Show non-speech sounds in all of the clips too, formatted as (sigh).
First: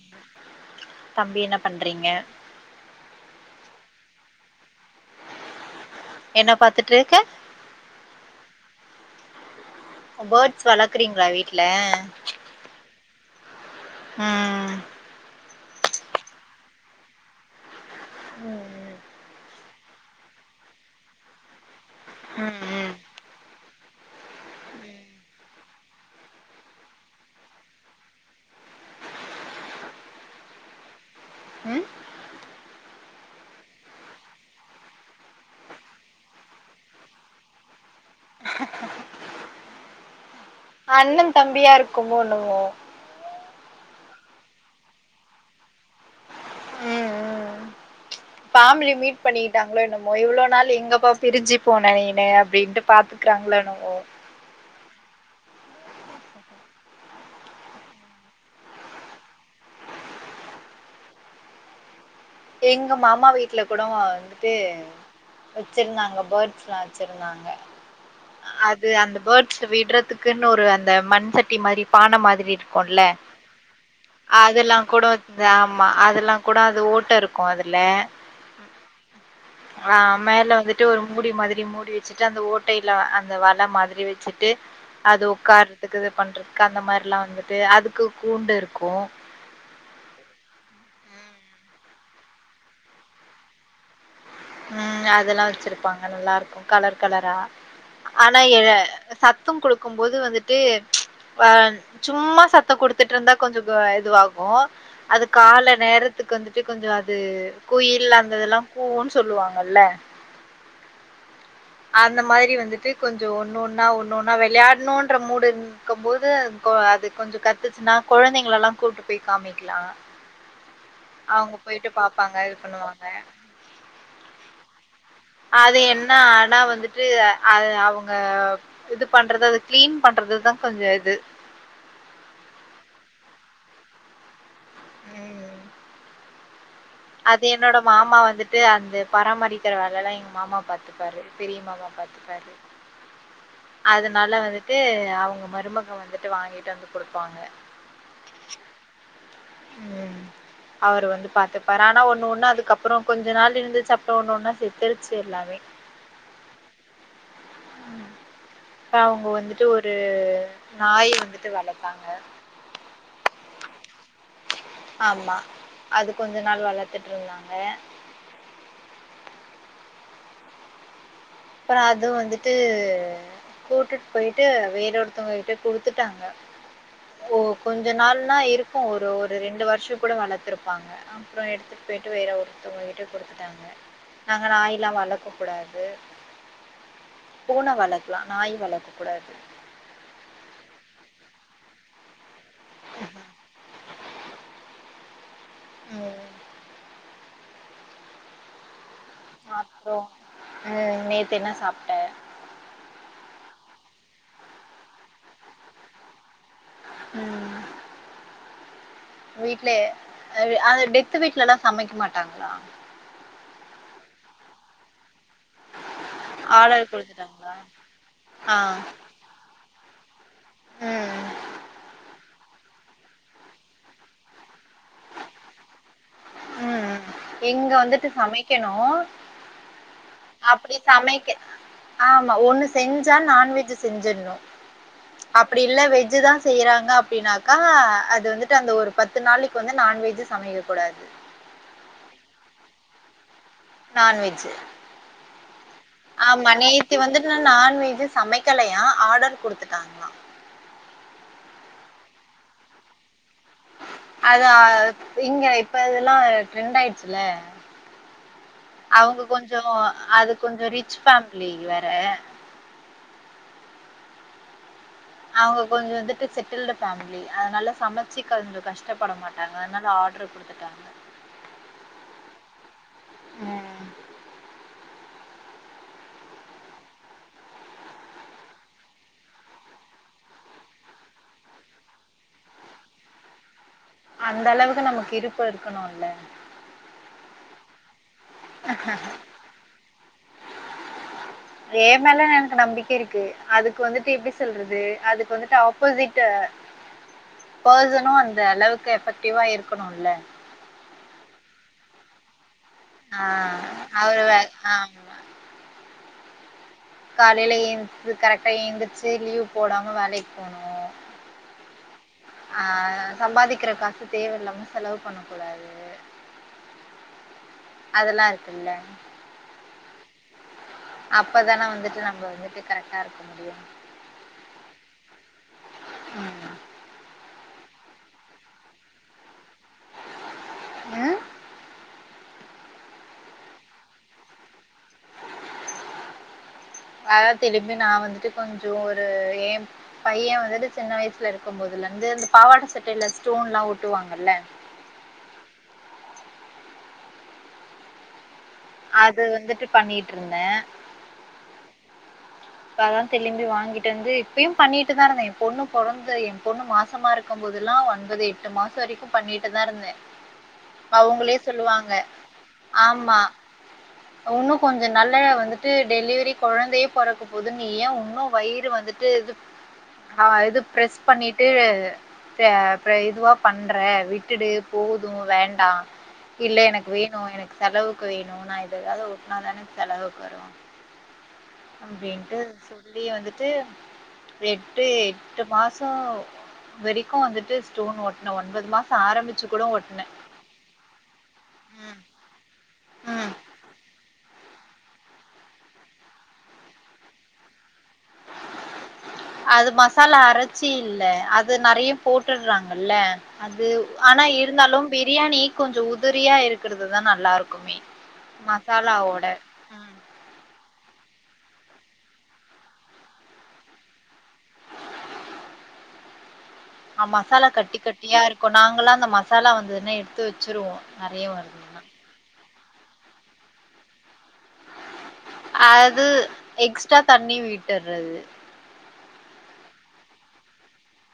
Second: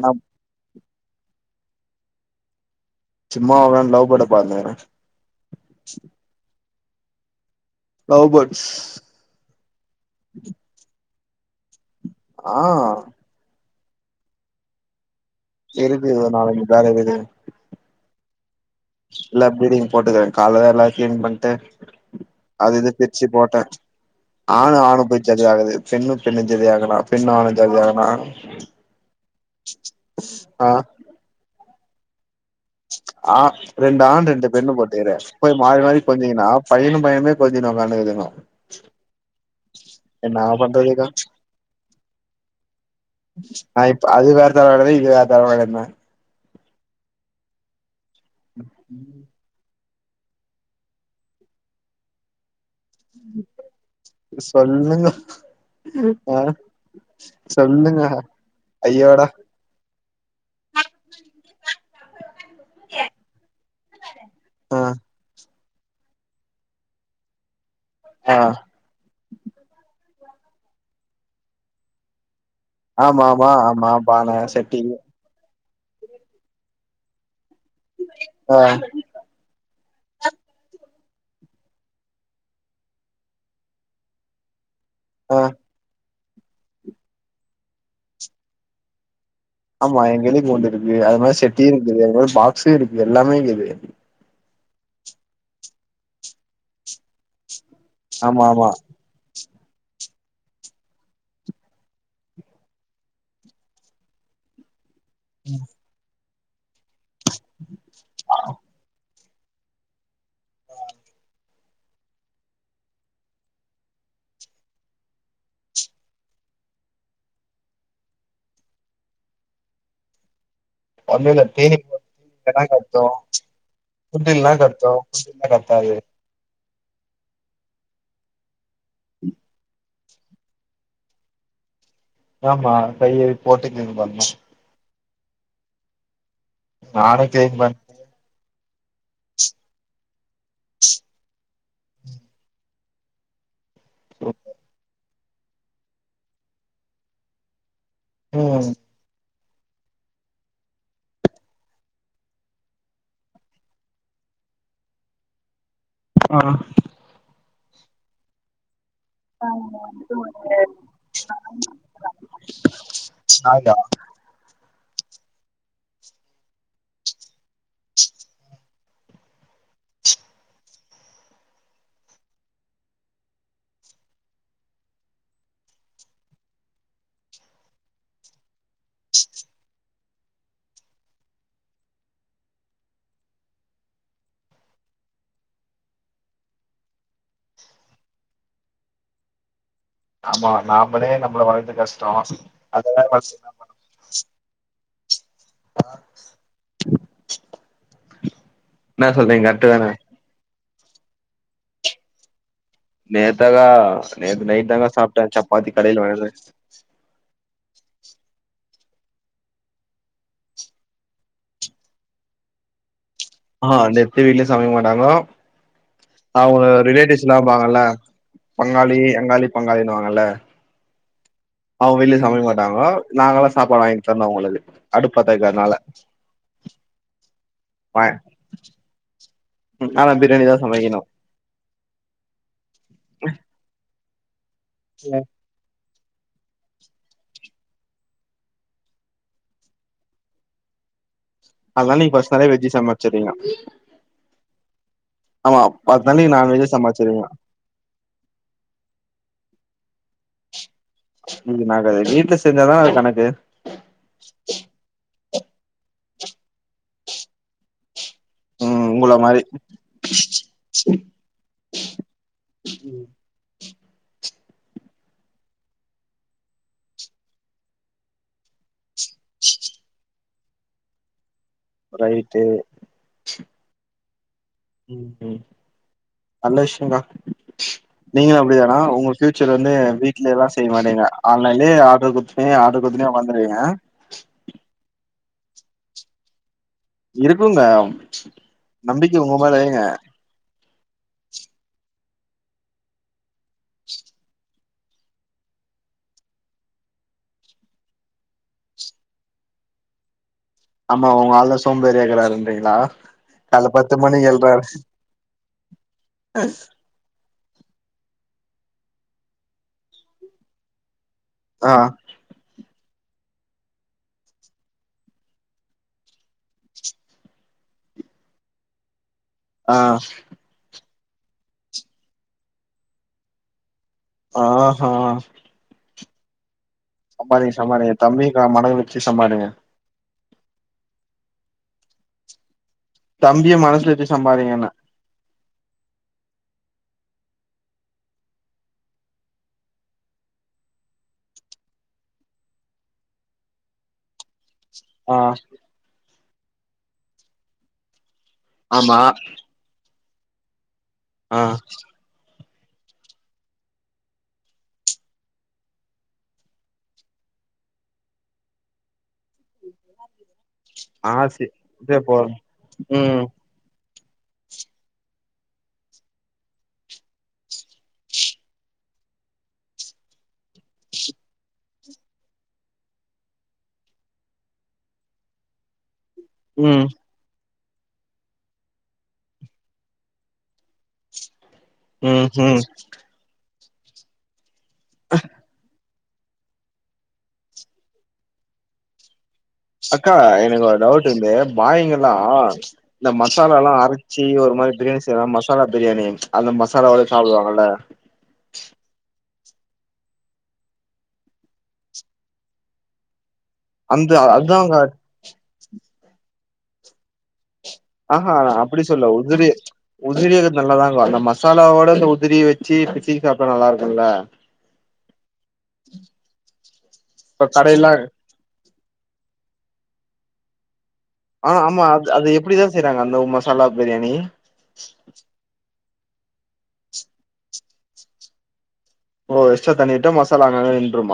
நா தம்பி என்ன பண்றீங்க சும்மா உக்காந்து லவ் பட பாத்துன்ருக்கிறே என்ன பாத்துட்டு இருக்க லவ் ஃபேர்ட்ஸ் ஃபேர்ட்ஸ் வளக்குறீங்ளா வீட்டு்ல ஆஹ் ம் டெரிபி ஒரு நாலாஞ்சு பேர் இருக்குதுங்க ம் எல்லா பீடிங் போட்டுக்கிறே காலதா எல்லா க்ளீன் பண்ட்டு அது இது பிரிச்சு போட்டே ஆணு ஆணு போய் ஜதி ஆகுது பெண்ணும் பெண்ணும் ஜதி ஆகனா பெண்ணும் ஆணும் ஜதி ஆகனா ஆ ஆ ரெண்டு ஆண் ரெண்டு பெண்ணு போட்டுக்கறே போய் மாறி மாறி கொஞ்சிங்கன்னா பையனு பையனுமே கொஞ்சிங் உக்காண்ட்துங்க அண்ணன் தம்பியா இருக்குமோ என்னமோ ஆ இப்ப அது வேற தரவ இது வேற தர வா இருந்தா ஃபேமிலி மீட் பண்ணிட்டாங்களோ என்னமோ இவ்ளோ நாள் எங்கப்பா பிரி்ஞ்சு போன நீனு அப்டின்ட்டு பாத்துக்கிறாங்ளோ என்னவோ சொல்லுங்க ஆ சொல்லுங்க ஐயோடா எங்க மாமா வீட்ல கூட வந்துட்டு ஆ வச்சிருந்தாங்க பேர்ட்ஸ் எல்லா வச்சிருந்தாங்க ஆ அது அந்த பேர்ட்ஸ் விடுற துக்குன்னு ஒரு அந்த மண் சட்டி மாரி பானை மாரி இரு குள்ள ஆமா ஆமா ஆமா பான அதெல்லா செட்டி கூட வெச்சிருந்தா ஆமா அதெல்லா கூட அது ஓட்ட இருக்கு அதுல ஆ ஆ மேல வந்துட்டு ஒரு மூடி மாதிரி மூடி வச்சிட்டு அந்த ஓட்டையில அந்த வலை மாதிரி வச்சிட்டு அது ஆ உக்காரதுக்கு இது பண்றதுக்கு அந்த மாரி எல்லா வந்துட்டு அதுக்கு கூண்டு இருக்கு ஆமா எங்கையிலையு கூண்டு இருக்குது அது மாரி செட்டியு இருக்குது அது மாரி ஃபாக்ஸு இருக்கு எல்லாமே இக்குது ம் அதெல்லா வச்சிருப்பாங்க நல்லா இருக்கு கலர் கலரா ஆனா ஆமா ஏ ஆமா சத்தம் குடுக்கும்போது வந்துட்டு ஆ சும்மா சத்த குடுத்துட்டு இருந்தா கொஞ்சோ இதுவாகு அது கால நேரத்துக்கு வந்துட்டு கொஞ்சோ அது குயில் அந்த இதெல்லா கூவுன்னு சொல்லுவாங்கல்ல அந்த மாரி வந்துட்டு கொஞ்சோ ஒண்ணு ஒன்னா ஒண்ணுன்னா வெளயாடணுன்ற மூடு இருக்கும்போது அது கொஞ்சோ கத்துச்சுன்னா கொழந்தைங்கள எல்லா கூப்பிட்டு போய் காமிக்கலா ஒன்னு இல்ல அவங்க தீனி போயிட்டு பாப்பாங்க இது பண்ணுவாங்க புஃட் இல்லன்னா கத்து இல்லன்னா கத்தாது வந்துட்டு அவுங்க இது பண்றது அது கிளீன் பண்றதுதா கொஞ்சோ இது ஆமா கையழி போட்டு கிண்டுவாங்கம்மா நானு அது கிளீன் பண் என்னோட மாமா வந்துட் டு அந்த பராமரிக்கிற வேல எல்லா எங்க மாமா பாத்துப்பாரு பெரிய மாமா பாத்துப்பாரு (inaudible) அதனால வந்துட்டு அவுங்க மருமக வந்துட்டு வாங்கிட்டு வந்து குடுப்பாங்க ம் ம் அவரு வந்து பாத்துட் பரானா ஒண்ணு ஒண்ணு அதுக்கப்றோ கொஞ்ச நாள் இருந்துச்சு அப்றோ ஒண்ணு ஒண்ணா செத்துருச்சு எல்லாமே ஆஹ் நாங்க மட்டு ஒரு (inaudible) நாயா ஆமா அது கொஞ்ச நாள் வளத்துட்டு இருந்தாங்க அப்றோ அது வந்துட்டு கூட்டுட்டு போயிட்டு வேற ஒருத்தவங்ககிட்ட குடுத்துட்டாங்க ஓ கொஞ்ச நாள்னா இருக்கு ஒரு ஒரு ரெண்டு வருஷ் கூட வளர்த்துப்பாங்க அப்றோ எடுத்துட்டு போயிட்டு வேற ஒருத்தவங்கங்கிட்ட குடுத்துட்டாங்க நாங்க நாய் எல்லா வளக்க கூடாது பூன வளக்கலா நாய் வளக்க கூடாது ஆமா நாமலே நம்மள வளர்கது கஷ்டோ அதுல (unintelligible) ம் என்ன சொல்றீங்க கரேட்டு தானே ம் நேத்து என்ன சாப்ட நேத்தாக்கா நேத் நைட்தாங்க சாப்டே சப்பாத்தி கடைல வாங்கிட்டு வந்து ம் வீட்லயே அது டெத்து வீட்லல்லா சமைக்க மாட்டாங்களா ஆஹ் டெத்து வீட்ல சமைக்க மாட்டாங்கோ அவங்க ரிலேட்டிவ்ஸ்ல்லா இருப்பாங்கல்ல பங்காளி அங்காளி பங்காளினுவாங்க ம் ம் அவுங்க வீட்லயு சமைக்க மாட்டாங்கோ நாங்களா சாப்பாடு வாங்கிதரணு அவ்வளது அடுப்பு பத்த வைக்காதனால ம் ம் இங்க வந்துட்டு சமைக்கணு ஆனா பிரியாணி தா அப்டி சமைக்கணு சமைக்க ஆமா ஒண்ணு செஞ்சா நான்வெஜ் செஞ்சிட்ணு அப்டி இல்ல வெஜ் வெஜ் தா செய்யறாங்க அப்டின்னாக்கா அது வந்துட்டு அந்த ஒரு பத்து நாளைக்கு வந்து நான்வெஜ் சமைக்க கூடாது அதனால நீங்க ஃபஸ்ட் நாளே வெஜ் சமச்சுறீங்க நான்வெஜ்ஜூ ஆமா பத் ஆமா நேத்து வந்துட்டு நா நான்வெஜ் சமைக்கலையா ஆடர் குடுத்துட்டாங்ளா (inaudible) இது நாங்க வீட்ல செஞ்சாதா அது கணக்கு அதா அஹ இங்க இப்ப இதெல்லா ட்ரெண்டா ஆயிடுச்சுல ம் உங்கள அவுங்க மாரி கொஞ்சோ அது கொஞ்சோ ரிச் ஃபேமிலி வேற ம் அவுங்க கொஞ்சோ வந்துட்டு செட்டில்டு ஃபேமிலி அதனால சமைச்சுக் கொஞ்சோ கஷ்ட டப்பட மாட்டாங்க அதனால ஆடரு குடுத் ரைய்ட்டு ம் ம் நல்ல விஷ்யங்க்கா நீங்களு அப்டிதானா ஒங்க பியூச்சர் வந்து வீட்லயல்லா செய் மாட்டீங்க ஆன்லைன்லயே ஆட்ரு குட்த்துபிங்க ஆட்ரு கு தினோ வந்துருவீங்க அந்தளவுக்கு நமக்கு இருப்பு இருக்கணுல்ல இருக்குங்க நம்பிக்க ஒங்க மேல வைங்க ஏ மேலலா எனக்கு நம்பிக்க இருக்கு அதுக்கு வந்துட்டு எப்டி சொல்ற து அதுக்கு வந்துட்டு ஆபோசிட்டு பர்சனு அந்தளவுக்கு எஃபெக்டிவா இருக்கணுல்ல ஆமா ஒங்க ஆள் தா சோம்பேறியாருக்றான்றிங்ளா கால்ல பத்து மணிக்கு எழ்றாரு (unintelligible) காலைல எந்து கரெக்டா எந்திர்ச்சு லீவ் போடாம வேலைக் போணு ஆ ஆ சம்பாதிக்கிற காசு தேவயில்லாம செலவு பண்ண கூடாது அதலாருக்குல்ல ஆ அப்பதான வந்துட்டு நம்ம வந்துட்டு கரெக்டாருக்க முடியு ஆ ஹா ம் சம்பாதிங்க சம்பாதிங்க தம்பி க மனது வச்சு சம்பாதிங்க அ தம்பிய மனசுல வச்சு சம்பாரிங்கன்னே அதா திருப்பி நா வந்துட்டு கொஞ்சோ ஒரு எ பையே வந்துட்டு சின்ன வயசுல இருக்கு போது லந்து அந்த பாவாட சட்டைல ஸ்டோன்ல்லா ஒட்டுவாங்கல்ல ஆ ஆமா அது வந்துட்டு பண்ணிட்ருந்தே ஆ இப்ப அதா திளும்பி வாங்கிட்டு வந்து இப்பயு பண்ணிட்டு தாருந்தே எ பொண்ணு பொறந்து எ பொண்ணு மாசமாருக்கு போ துல்லா ஒன்பது எட்டு மாசோ வரைக்கு பண்ணிட்டுதாருந்தே ஆ அவுங்ளே சே சொல்லுவாங்க இதே போதும் ஆமா ம் உன்னு கொஞ்ச நாள்ல வந்துட்டு டெலிவிரி கொழந்தையே பொற க்க போது நீ ஏ உன்னு வயிறு வந்துட்டு இது ஆ இது ப்ரெஸ் பண்ணிட்டு ச ப்ரே இதுவா பண்ற விட்டுடு போது வேண்டா இல்ல ம் எனக்கு வேணு என செலவுக்கு வேணு நா இது எதாவ்து ஒட்னா தான செலவுக்கு வரு ம் அப்டின்ட்டு ம் சொல்லி வந்துட்டு ரெட்டு எட்டு மாசோ வரைக்கு வந்துட்டு ஸ்டோன் ஒட்ன ஒன்பது மாசோ ஆரம்பி அக்கா எனக்கு ஒரு டவுட்டு இந்த பாயிங்கலா இந்த மசாலாலா அரச்சி டி ஒரு மாரி பிரியாணி செய்வாங்க மசாலா பிரியாணி அந்த மசாலாவோட சாப்டுவாங்கல அது மசாலா அரைச்சி இல்ல அது நெறய போட்டுட்றாங்கல அது அந்த ஆனா அதாங்க இருந்தாலு பிரியாணி கொஞ்சோஉதிரியா இருக்குரது தா நல்லாரு ஆ ஹா நா அப்டி சொல்ல உதிரி உதிரியது நல்லாதாருக்கு அந்த ம சாலாவோட இந்த உதிரி வச்சி பிச்சி சாப்டா நல்லாருக்குல ஆ மசாலா இப்ப கட்டி கடையெல்லா கட்டியாருக்கு நாங்களா அந்த மசாலா வந்ததுன்னா எடுத்து வச்சிருவோ ஆ ஆமா அ அது எப்டிதா செய்றாங்க அந்த மசாலா பிரியாணி அது எக்ஸ்ட்டா தண்ணி விட்டர்ரது ஓ எஸ்டா தண்ணி விட்டா மசாலா அங்கங்க நின்றும்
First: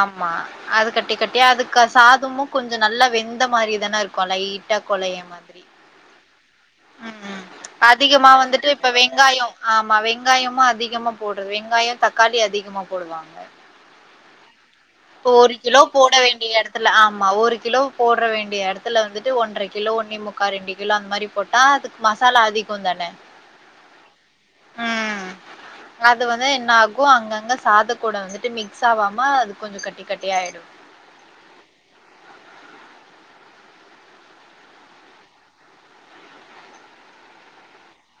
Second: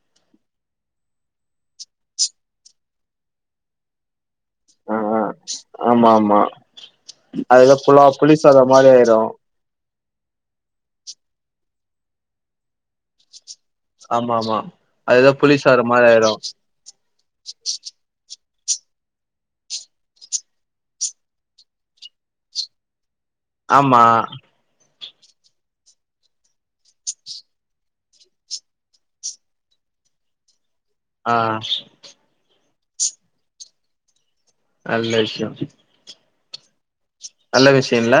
ஆமா அது கட்டி கட் டியா அதுக்கா சாதமு கொஞ்சோ நல்லா வெந்த மாரி தானருக்கு லை ட்டா ஆ ஆ கொழைய மாதிரி ஆமா ஆமா ம் அதுல புலாவ் அதிகமா புளி சாதோ வந்துட்டு இப்ப மாரி ஆயிரு வெங்காயோ ஆமா வெங்காயமு அதிகமா போடு வெங்காயொ தக்காளி அதிகமா ஆமாமா ப்ப ஒரு கிலோ போட வேண்டிய எடத்துல ஆமா ஒரு கிலோவ் போட்ற வேண்டிய எடத்துல வந்துட்டு ஒன்ற கிலோ ஒன்னே முக்கா ரெண்டு கிலோ அந் மாரி போட்டா அதுக்கு மசாலா அதிகோந்தான ஆமா ம் அது வந்து என்ன ஆகு அங்கங்க சாத கூட வந்துட்டு மிக்ஸ் ஆவாம அது கொஞ்சொ கட்டி கட்டியா ஆயிடு ஆ நல்ல விஷ்யொ நல்ல விஷியில்ல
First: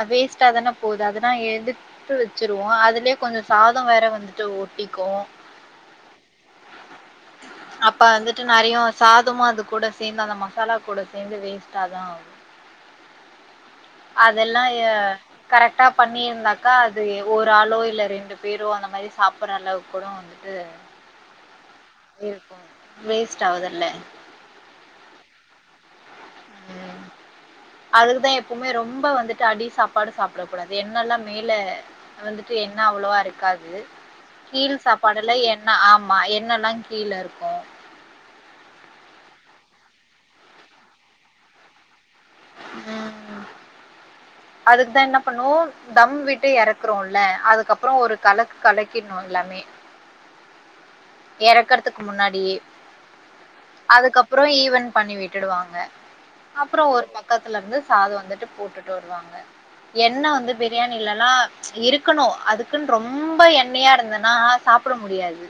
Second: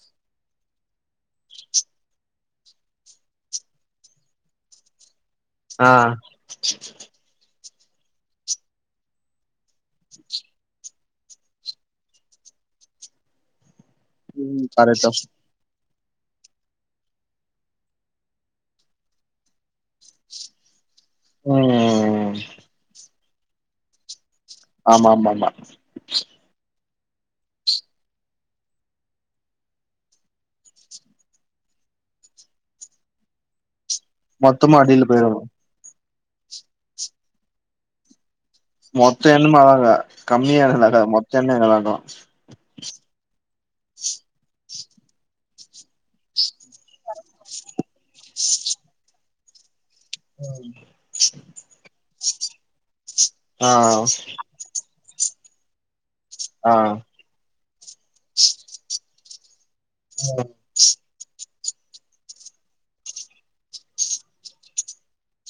அ வேஸ்ட்டா தான போது அதுனா எடுத்து வச்சிருவோ அதுலே கொஞ்ச சாதொ வேற வந்துட்டு ஓட்டிக் கோ அ அப்ப அந்துட்டு நிறியு சாதமு அது கூட சேந்து அந்த மசாலா கூட சேந்து வேஸ்ட்டா தா ஆகு அதெல்லா ம் எ கரெக்டா கரக் டா பண்ணீர்ந்தாக்கா அது ஒரு ஆளோ இல்ல ரெண்டு பேரோ அந்த மாரி சாப்புற்ற அளவுக் கூடொ வந்துட்டு ம் இருக்கு வேஸ்ட் ஆவுதுல்ல ஆமாமாமா ம் அதுக்குதா எப்புமே ரொம்ப வந்துட்டு அடி சாப்பாடு சாப்புட கூடாது எண்ணலா மேல வந்துட்டு எண்ண அவ்வுளவா இருக்காது மொத்தமா கீழ அடில போயிரு சாப்பாடுல எண்ண ஆம் மா எண்ணல்லா கீழ இருக்கு மொத்த எண்ணும ஆக கம்மியாருக்குல்லகா மொத் எண்ணயு கலக்கு அதுக்தா என்ன பண்ணு தம் விட்டு எறக்குறோல்ல அதுக்கப்புரோ ஒரு கலக்கு கலக்கிட் நோன் லமே எறக்கர்துக் முன்னாடியே ஆ அதுக்கப்புரோ ஈவன் பண்ணி விட்டுடுவாங்க ஆ அப்புறொ ஒரு பக்கத்துலர்ந்து சாது வந்துட்டு போட்டுட்டு வருவாங்க எண்ண வந்து பிரியாணிலலா இருக்கணு அதுக்குன் ரொம்ப எண்ணியா இருந்துனா அ சாப்புட முடியாது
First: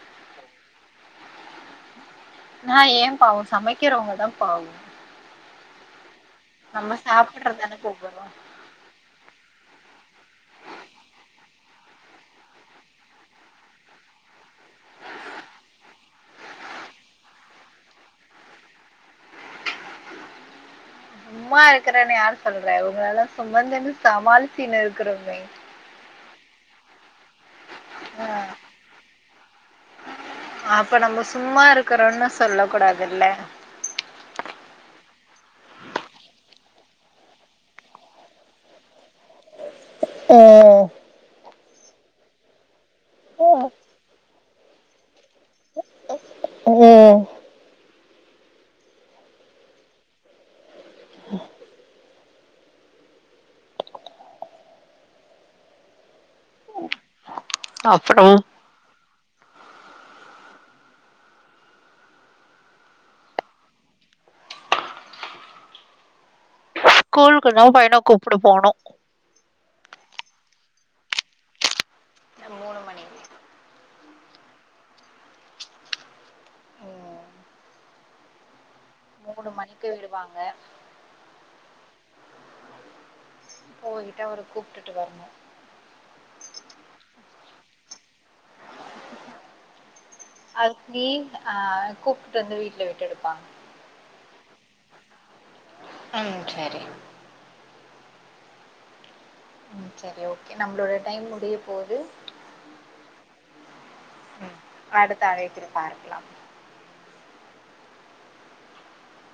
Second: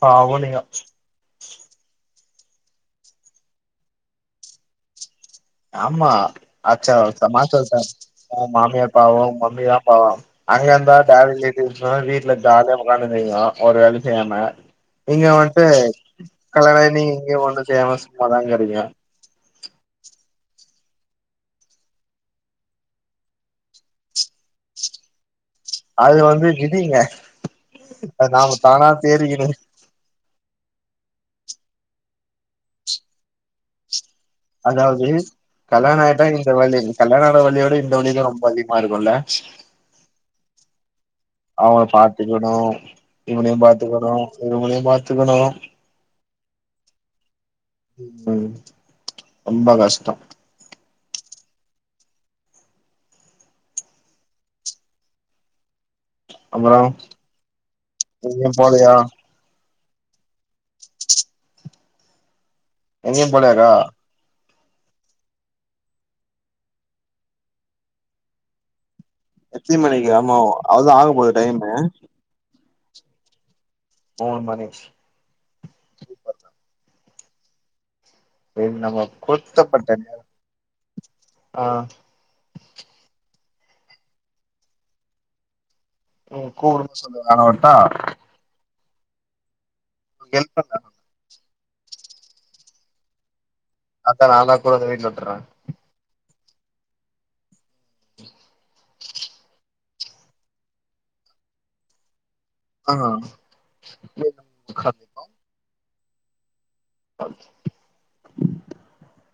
பாவொ நீங்க நா ஏ பாவொ சமக்கிரவ்ங்க தா பாவொ ஆமா அச்சாஓச மாஸ்டோச ஓ மாமியார் பாவோ ஓ மம்மி தா பாவொ அங்க இர்ந்தா காலைலே எந்திப்ப வீட்ல ஜால்யா ஒக்காந்திந்திங்கோ ஒரு வேல்யு செய்யாம நீங்க வன்ட்டு கல்யாணாய் நீங்க இங்க ஒன்னு செய்யாம சும்மாதாங்கறிங்க சும்மா இருக்குறேன் யார சொல்ற உங்களலா சுமந்தனு சமாளிச்சினு இருக்குறோமே அதுல வந்து விதிங்க நாம தானா சேரிகினு அப்ப நம்ப சும்மா இருக்குறன்னு சொல்ல கூடாதுல்ல அதாவ்து கல்யாண ஆயிட்டா இந்த வலி கல்யாண ஆன வலியோட இந்த வலி தா ரொம்ப அதிகமா இருக்குல்ல ஒ ஒ அவன பாத்துக்கணு இவுனியு ஓ பாத்துக்கணு இவுங்ளியு பாத்துக்கணு ம் ம் ரொம்ப கஷ்ட்டொ அப்புறொ அப்புறம் எங்யு போலயா எங்யு போலயாகா ஸ்கூலுக்கு தா பையன கூப்புட போணு எத்தி மணிக்கு ஆமா அவுள்தா ஆக போது டைம்மு மூணு மணி நமக்கு கொடுத்தப்பட்ட நேரம் ஆ போயிட்டு அவர கூப்பிட்டுட்டு வரணு உங்க கூட சேர்ந்து நானு வரட்டா ஹெல்ப் அதுக்கு பண்ண நீ ஆ கூப்பிட்டு வந்து வீட்டுல விட்டுடுப்பா அத்த நாதா கொண்டாந்து வீட்ல விட்டுற ம் சரி ம் சரி ஓகே நம்பளோட டைம் முடிய போது ஆ ம் அடுத்த அழைப்பில்ல பார்க்கலா ம்